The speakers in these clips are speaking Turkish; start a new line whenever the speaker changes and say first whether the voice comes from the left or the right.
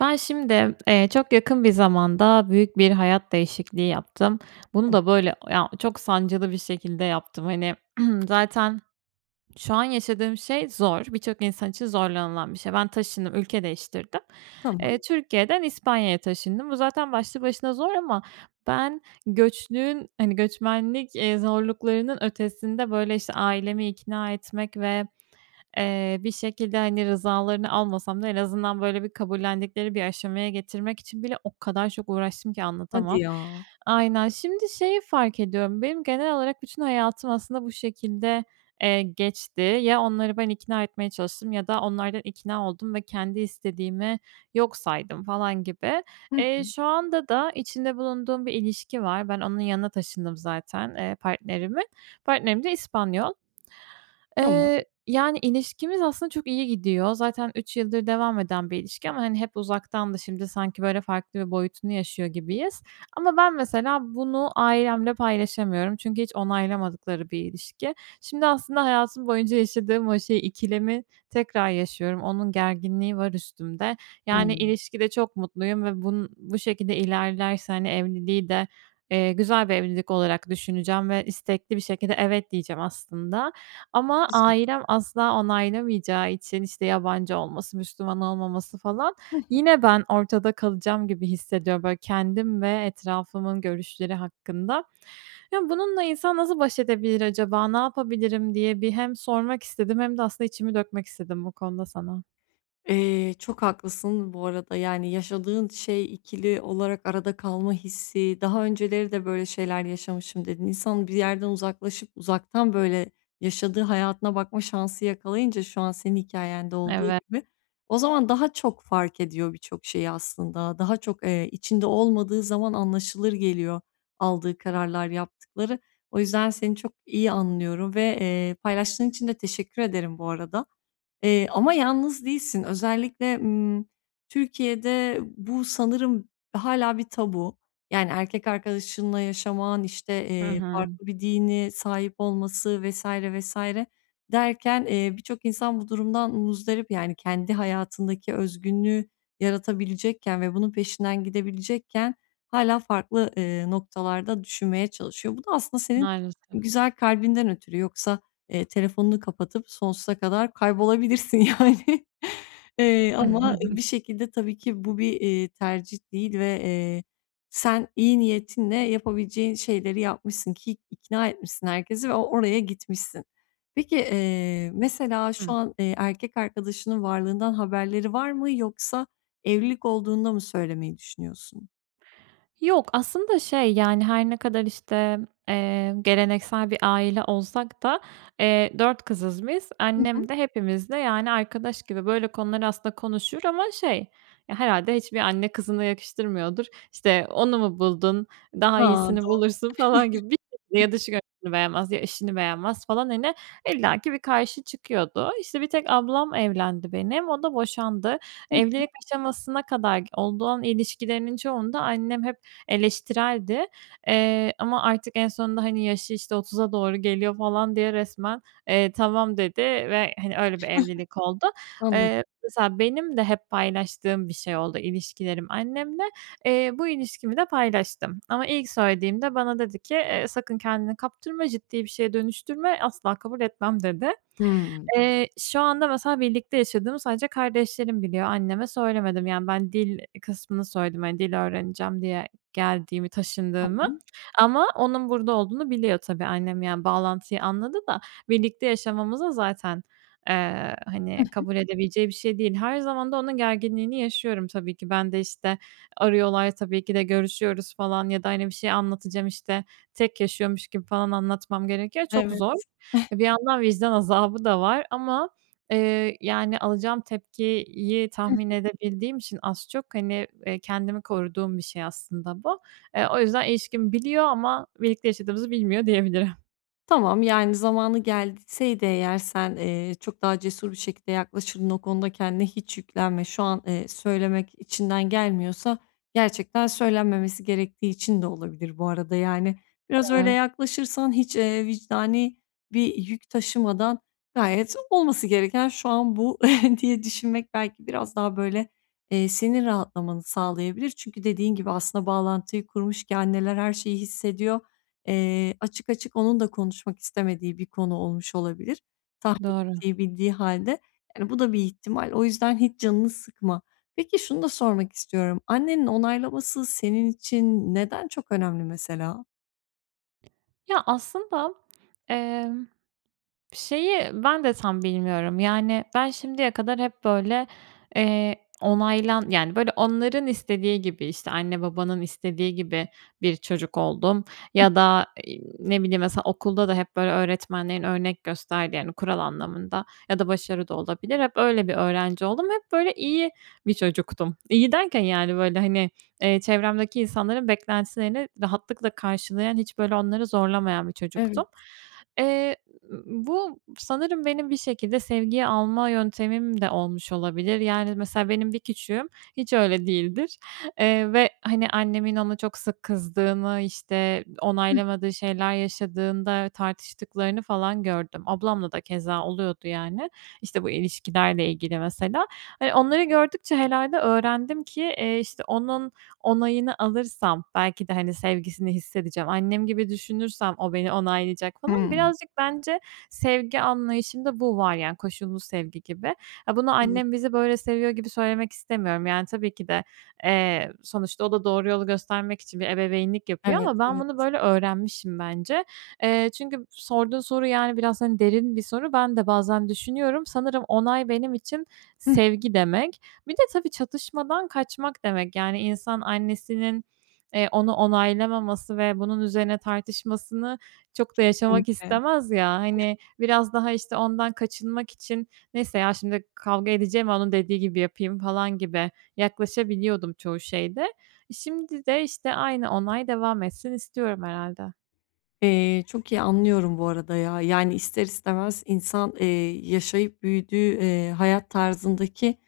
right: Ben, şimdi, eee, çok yakın bir zamanda büyük bir hayat değişikliği yaptım. Bunu
left: [unintelligible]
right: da, böyle, ya çok sancılı bir şekilde yaptım. Hani, zaten şu an yaşadığım şey zor, birçok insan için zorlanılan bir şey. Ben taşındım, ülke değiştirdim.
left: Tamam.
right: Eee, Türkiye'den İspanya'ya taşındım. Bu zaten başlı başına zor ama ben göçlüğün, hani, göçmenlik, eee, zorluklarının ötesinde, böyle, işte, ailemi ikna etmek ve, eee, bir şekilde, hani, rızalarını almasam da en azından, böyle, bir kabullendikleri bir aşamaya getirmek için bile o kadar çok uğraştım ki
left: Hadi
right: anlatamam.
left: ya.
right: Aynen. Şimdi şeyi fark ediyorum, benim genel olarak bütün hayatım, aslında, bu şekilde, eee, geçti. Ya onları ben ikna etmeye çalıştım ya da onlardan ikna oldum ve kendi istediğimi yok saydım falan gibi.
left: Hı
right: Eee,
left: hı.
right: şu anda da içinde bulunduğum bir ilişki var, ben onun yanına taşındım zaten, eee, partnerimin. Partnerim de İspanyol.
left: Tamam.
right: Eee, yani, ilişkimiz aslında çok iyi gidiyor zaten 3 yıldır devam eden bir ilişki ama hep uzaktandı, şimdi sanki, böyle, farklı bir boyutunu yaşıyor gibiyiz. Ama ben, mesela, bunu ailemle paylaşamıyorum çünkü hiç onaylamadıkları bir ilişki. Şimdi, aslında, hayatım boyunca yaşadığım o şey, ikilemi tekrar yaşıyorum, onun gerginliği var üstümde. Yani,
left: Hımm.
right: ilişkide çok mutluyum ve bunun bu şekilde ilerlerse, hani, evliliği de, eee, güzel bir evlilik olarak düşüneceğim ve istekli bir şekilde evet, diyeceğim aslında. Ama
left: [unintelligible]
right: ailem asla onaylamayacağı için, işte, yabancı olması, Müslüman olmaması, falan,
left: Hı hı.
right: yine ben ortada kalacağım gibi hissediyorum, böyle, kendim ve etrafımın görüşleri hakkında. Ya, bununla insan nasıl baş edebilir acaba, ne yapabilirim diye bir hem sormak hem sormak istedim hem de, aslında, içimi dökmek istedim bu konuda sana.
left: Eee, çok haklısın bu arada, yani, yaşadığın şey ikili olarak arada kalma hissi, daha önceleri de böyle şeyler yaşamışım, dedin İnsan bir yerden uzaklaşıp uzaktan, böyle, yaşadığı hayatına bakma şansı yakalayınca şu an senin hikâyende olduğu
right: Evet.
left: gibi, o zaman daha çok fark ediyor birçok şeyi aslında, daha çok, eee, içinde olmadığı zaman anlaşılır geliyor aldığı kararlar, yaptıkları. O yüzden seni çok iyi anlıyorum ve, eee, paylaştığın için de teşekkür ederim bu arada, eee, ama yalnız değilsin. Özellikle, ımm, Türkiye'de bu sanırım hâlâ bir tabu. Yani, erkek arkadaşınla yaşaman, işte,
right: Hı
left: iii,
right: hı.
left: farklı bir dini sahip olması vs. vs. derken, eee, birçok insan bu durumdan muzdarip, yani kendi hayatındaki özgünlüğü yaratabilecekken ve bunun peşinden gidebilecekken hâlâ farklı, ııı, noktalarda düşünmeye çalışıyor. Bu da aslında senin
right: Maalesef.
left: güzel kalbinden ötürü, yoksa, eee, telefonunu kapatıp sonsuza kadar kaybolabilirsin yani, iii, ama bir şekilde, tabii ki, bu bir, eee, tercih değil ve, eee, sen iyi niyetinle yapabileceğin şeyleri yapmışsın ki ikna etmişsin herkesi ve o oraya gitmişsin. Peki, eee, mesela, şu
right: Hı.
left: an, eee, erkek arkadaşının varlığından haberleri var mı, yoksa evlilik olduğunda mı söylemeyi düşünüyorsun?
right: Yok. Aslında şey yani her ne kadar işte, eee, geleneksel bir aile olsak da, eee, 4 kızız biz.
left: Hı hı.
right: Annem de hepimizle yani arkadaş gibi, böyle konuları aslında konuşur ama şey Ya, herhâlde hiçbir anne kızına yakıştırmıyordur. İşte, onu mu buldun? Daha
left: Ha,
right: iyisini
left: doğru.
right: bulursun gibi. [unintelligible] ya dış görünüşünü beğenmez ya işini beğenmez falan. Hani, illaki bir karşı çıkıyordu. İşte bir tek ablam evlendi benim, o da boşandı.
left: Hı hı.
right: Evlilik aşamasına kadar olduğun ilişkilerinin çoğunda annem hep eleştireldi. Eee, ama artık en sonunda hani yaşı işte 30'a doğru geliyor falan diye resmen, eee, tamam dedi ve hani öyle bir evlilik oldu.
left: Anlad
right: Iıı, mesela benim de hep paylaştığım bir şey oldu, ilişkilerim annemle. Eee, bu ilişkimi de paylaştım ama ilk söylediğimde bana dedi ki, ııı, sakın kendini kaptırma, ciddi bir şeye dönüştürme, asla kabul etmem dedi.
left: Hıı.
right: Iıı, şu anda mesela birlikte yaşadığımı sadece kardeşlerim biliyor, anneme söylemedim. Yani ben dil kısmını söyledim. Hani, dil öğreneceğim diye geldiğimi, taşındığımı
left: Tamam.
right: ama onun burada olduğunu biliyor tabii annem. Yani bağlantıyı anladı da, birlikte yaşamamıza zaten, ııı,
left: Hı
right: hani,
left: hı.
right: kabul edebileceği bir şey değil. Her zaman da onun gerginliğini yaşıyorum tabii ki. Ben de işte arıyorlar tabii ki de görüşüyoruz falan ya da hani bir şey anlatacağım işte tek yaşıyormuş gibi falan anlatmam gerekiyor. Çok
left: Evet.
right: zor. E, bir yandan vicdan azabı da var ama, ııı, yani alacağım tepkiyi
left: Hı
right: tahmin
left: hı.
right: edebildiğim için az çok, hani, ııı, kendimi koruduğum bir şey aslında bu. Iıı, o yüzden ilişkimi biliyor ama birlikte yaşadığımızı bilmiyor diyebilirim.
left: Tamam, yani zamanı gelseydi eğer sen, eee, çok daha cesur bir şekilde yaklaşırdın. O konuda kendine hiç yüklenme. Şu an, eee, söylemek içinden gelmiyorsa gerçekten söylenmemesi gerektiği için de olabilir bu arada, yani. Biraz öyle
right: Evet.
left: yaklaşırsan, hiç, eee, vicdani bir yük taşımadan gayet olması gereken şu an bu diye düşünmek belki biraz daha böyle, eee, senin rahatlamanı sağlayabilir çünkü dediğin gibi aslında bağlantıyı kurmuş ki anneler her şeyi hissediyor. Eee, açık açık onun da konuşmak istemediği bir konu olmuş olabilir tahmin
right: Doğru.
left: ettiği, bildiği hâlde. Yani bu da bir ihtimal. O yüzden hiç canını sıkma. Peki şunu da sormak istiyorum. Annenin onaylaması senin için neden çok önemli, mesela?
right: Ya, aslında, emm, şeyi ben de tam bilmiyorum. Yani, ben şimdiye kadar hep, böyle, eee, onaylan yani, böyle, onların istediği gibi, işte anne babanın istediği gibi bir çocuk oldum
left: Hı
right: ya
left: hı.
right: da, ııı, ne bileyim, mesela, okulda da hep, böyle, öğretmenlerin örnek gösterdiği, yani kural anlamında ya da başarı da olabilir. Hep öyle bir öğrenci oldum, hep, böyle, iyi bir çocuktum. İyi derken, yani, böyle, hani, ııı, çevremdeki insanların beklentilerini rahatlıkla karşılayan, hiç, böyle, onları zorlamayan bir çocuktum.
left: Evet.
right: Eee, bu sanırım benim bir şekilde sevgiyi alma yöntemim de olmuş olabilir. Yani, mesela, benim bir küçüğüm hiç öyle değildir, eee, ve, hani, annemin ona çok sık kızdığını, işte
left: [unintelligible]
right: onaylamadığı şeyler yaşadığında tartıştıklarını falan gördüm. Ablamla da keza oluyordu, yani. İşte bu ilişkilerle ilgili, mesela. E, onları gördükçe herhâlde öğrendim ki, iii, işte onun onayını alırsam belki de, hani, sevgisini hissedeceğim. Annem gibi düşünürsem o beni onaylayacak, falan.
left: Hımm.
right: Birazcık bence sevgi anlayışımda bu var, yani, koşullu sevgi gibi. Ha, bunu annem
left: Doğru.
right: bizi böyle seviyor gibi söylemek istemiyorum. Yani, tabii ki de, eee, sonuçta o da doğru yolu göstermek için bir ebeveynlik yapıyor
left: Evet,
right: ama ben bunu
left: evet.
right: böyle öğrenmişim, bence. Eee, çünkü sorduğun soru, yani, biraz, hani, derin bir soru, ben de bazen düşünüyorum. Sanırım onay benim için
left: [unintelligible]
right: sevgi demek. Bir de tabii çatışmadan kaçmak demek. Yani, insan annesinin, eee, onu onaylamaması ve bunun üzerine tartışmasını çok da yaşamak
left: Kesinlikle.
right: istemez, ya. Hani, biraz daha, işte, ondan kaçınmak için, neyse ya şimdi kavga edeceğime onun dediği gibi yapayım, falan gibi yaklaşabiliyordum çoğu şeyde. Şimdi de, işte, aynı onay devam etsin istiyorum, herhâlde.
left: Eee, çok iyi anlıyorum bu arada ya. Yani, ister istemez insan, eee, yaşayıp büyüdüğü, eee, hayat tarzındaki,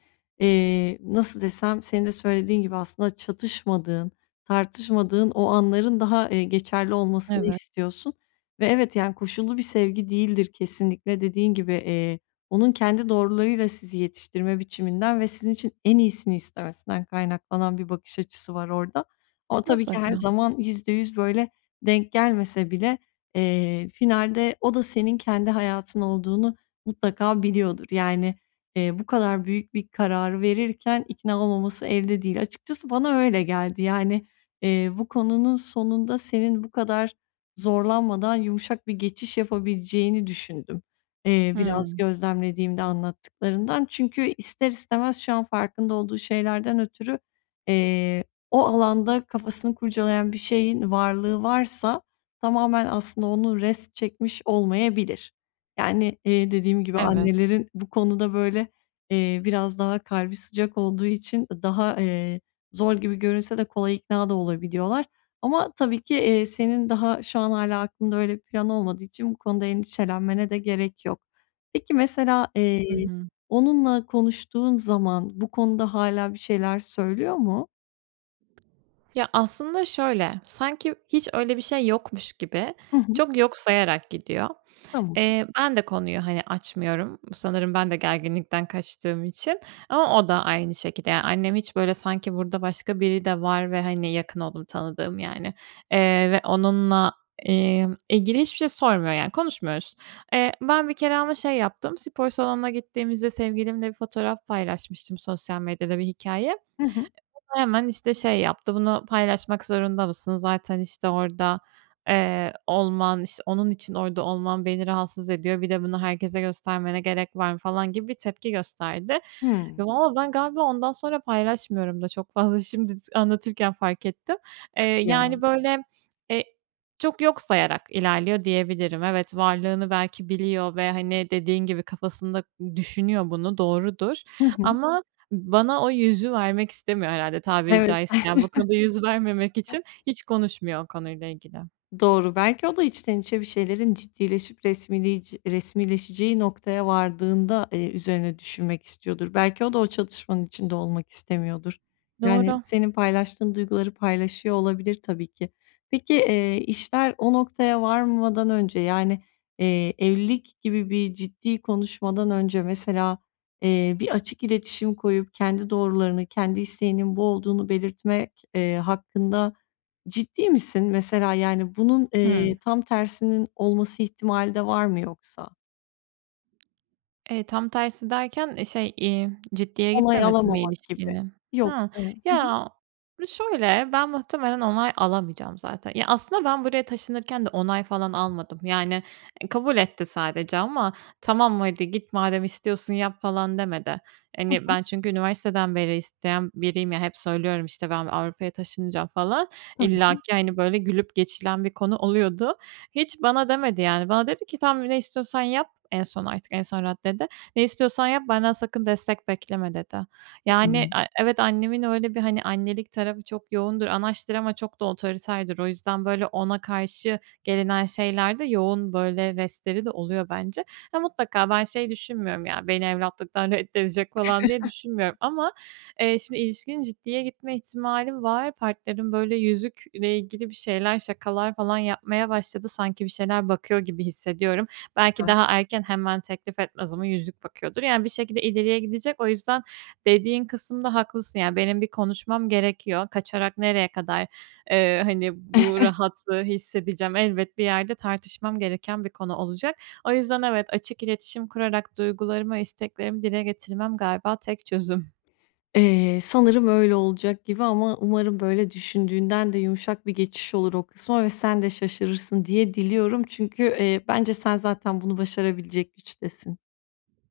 left: eee, nasıl desem, senin de söylediğin gibi aslında çatışmadığın, tartışmadığın o anların daha, eee, geçerli olmasını
right: Evet.
left: istiyorsun ve evet, yani koşullu bir sevgi değildir kesinlikle. Dediğin gibi, eee, onun kendi doğrularıyla sizi yetiştirme biçiminden ve sizin için en iyisini istemesinden kaynaklanan bir bakış açısı var orada. Ama tabii ki her
right: Mutlaka.
left: zaman %100 böyle, denk gelmese bile, eee, finalde o da senin kendi hayatın olduğunu mutlaka biliyordur. Yani, eee, bu kadar büyük bir kararı verirken ikna olmaması elde değil. Açıkçası bana öyle geldi, yani, eee, bu konunun sonunda senin bu kadar zorlanmadan yumuşak bir geçiş yapabileceğini düşündüm, iii, biraz
right: Hımm.
left: gözlemlediğimde anlattıklarından. Çünkü, ister istemez şu an farkında olduğu şeylerden ötürü, eee, o alanda kafasını kurcalayan bir şeyin varlığı varsa tamamen aslında onu rest çekmiş olmayabilir. Yani, iii, dediğim gibi
right: Evet.
left: annelerin bu konuda, böyle, eee, biraz daha kalbi sıcak olduğu için, ııı, daha, eee, zor gibi görünse de kolay ikna da olabiliyorlar. Ama tabii ki, eee, senin daha şu an hâlâ aklında öyle bir plan olmadığı için bu konuda endişelenmene de gerek yok. Peki, mesela, eee,
right: Hı hı.
left: onunla konuştuğun zaman bu konuda hâlâ bir şeyler söylüyor mu?
right: Ya, aslında şöyle, sanki hiç öyle bir şey yokmuş gibi
left: Hı hı.
right: çok yok sayarak gidiyor.
left: Tamam.
right: Eee, ben de konuyu, hani, açmıyorum, sanırım ben de gerginlikten kaçtığım için ama o da aynı şekilde. Ya, annem hiç böyle sanki burada başka biri de var ve, hani, yakın olduğum, tanıdığım, yani, eee, ve onunla, imm, ilgili hiçbir şey sormuyor, yani, konuşmuyoruz. Eee, ben bir kere ama şey yaptım, spor salonuna gittiğimizde sevgilimle bir fotoğraf paylaşmıştım sosyal medyada, bir hikâye.
left: Hı hı.
right: O da hemen, işte, şey yaptı, “Bunu paylaşmak zorunda mısın? Zaten, işte, orada, eee, olman İşte, onun için orda olman beni rahatsız ediyor. Bir de bunu herkese göstermene gerek var mı?” falan gibi bir tepki gösterdi.
left: Hıı.
right: Ya, vallaha ben galiba ondan sonra paylaşmıyorum da çok fazla, şimdi s anlatırken fark ettim. Eee,
left: Hadi ya.
right: yani, böyle, eee, çok yok sayarak ilerliyor, diyebilirim. Evet varlığını belki biliyor ve, hani, dediğin gibi kafasında düşünüyor bunu doğrudur
left: Hı hı.
right: ama bana o yüzü vermek istemiyor herhâlde, tabiri
left: Evet.
right: caizse, yani, bu konuda yüz vermemek için hiç konuşmuyor o konuyla ilgili.
left: Doğru, belki o da içten içe bir şeylerin ciddileşip resmiliyci resmileşeceği noktaya vardığında, eee, üzerine düşünmek istiyordur. Belki o da o çatışmanın içinde olmak istemiyordur. Yani,
right: Doğru.
left: senin paylaştığın duyguları paylaşıyor olabilir, tabii ki. Peki, eee, işler o noktaya varmadan önce, yani, eee, evlilik gibi bir ciddi konuşmadan önce, mesela, eee, bir açık iletişim koyup kendi doğrularını, kendi isteğinin bu olduğunu belirtmek, eee, hakkında ciddi misin? Mesela, yani, bunun,
right: Hıı.
left: eee, tam tersinin olması ihtimali de var mı, yoksa?
right: Eee, tam tersi derken, eee, şey, eee, ciddiye
left: Onay
right: gitmemesi mi
left: alamamak gibi.
right: ilişkinin?
left: Yok.
right: Hıı.
left: Iıı, hı hı.
right: Ya, şöyle ben muhtemelen onay alamayacağım zaten. Ya aslında ben buraya taşınırken de onay falan almadım yani, eee, kabul etti sadece ama "Tamam hadi git, madem istiyorsun yap." falan demedi.
left: Hı
right: Hani
left: hı.
right: ben çünkü üniversiteden beri isteyen biriyim ya hep söylüyorum işte ben Avrupa'ya taşınacağım falan,
left: Tamam.
right: illaki, hani, böyle gülüp geçilen bir konu oluyordu. Hiç bana demedi yani bana dedi ki, "Tamam ne istiyorsan yap." En son artık, en son raddede. "Ne istiyorsan yap, benden sakın destek bekleme." dedi. Yani,
left: [unintelligible]
right: a evet, annemin öyle bir, hani, annelik tarafı çok yoğundur, anaçtır ama çok da otoriterdir. O yüzden böyle ona karşı gelinen şeylerde yoğun böyle restleri de oluyor bence. Ya, mutlaka ben şey düşünmüyorum ya, beni evlatlıktan reddedecek falan diye düşünmüyorum ama, eee, şimdi ilişkinin ciddiye gitme ihtimali var, partnerim böyle yüzükle ilgili bir şeyler, şakalar falan yapmaya başladı, sanki bir şeyler bakıyor gibi hissediyorum. Belki
left: Güzel.
right: daha erken hemen teklif etmez ama yüzük bakıyordur yani bir şekilde ileriye gidecek, o yüzden dediğin kısımda haklısın yani benim bir konuşmam gerekiyor, kaçarak nereye kadar, ııı, hani bu rahatlığı hissedeceğim. Elbet bir yerde tartışmam gereken bir konu olacak. O yüzden evet, açık iletişim kurarak duygularımı, isteklerimi dile getirmem galiba tek çözüm.
left: Eee, sanırım öyle olacak gibi ama umarım böyle düşündüğünden de yumuşak bir geçiş olur o kısma ve sen de şaşırırsın diye diliyorum. Çünkü, eee, bence sen zaten bunu başarabilecek güçtesin.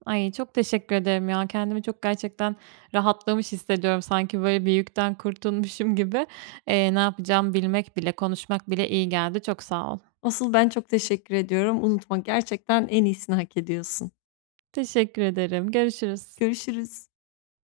right: Ay, çok teşekkür ederim ya, kendimi çok gerçekten rahatlamış hissediyorum, sanki böyle bir yükten kurtulmuşum gibi. Iıı, ne yapacağımı bilmek bile, konuşmak bile iyi geldi, çok sağ ol.
left: Asıl ben çok teşekkür ediyorum. Unutma, gerçekten en iyisini hak ediyorsun.
right: Teşekkür ederim, görüşürüz.
left: Görüşürüz.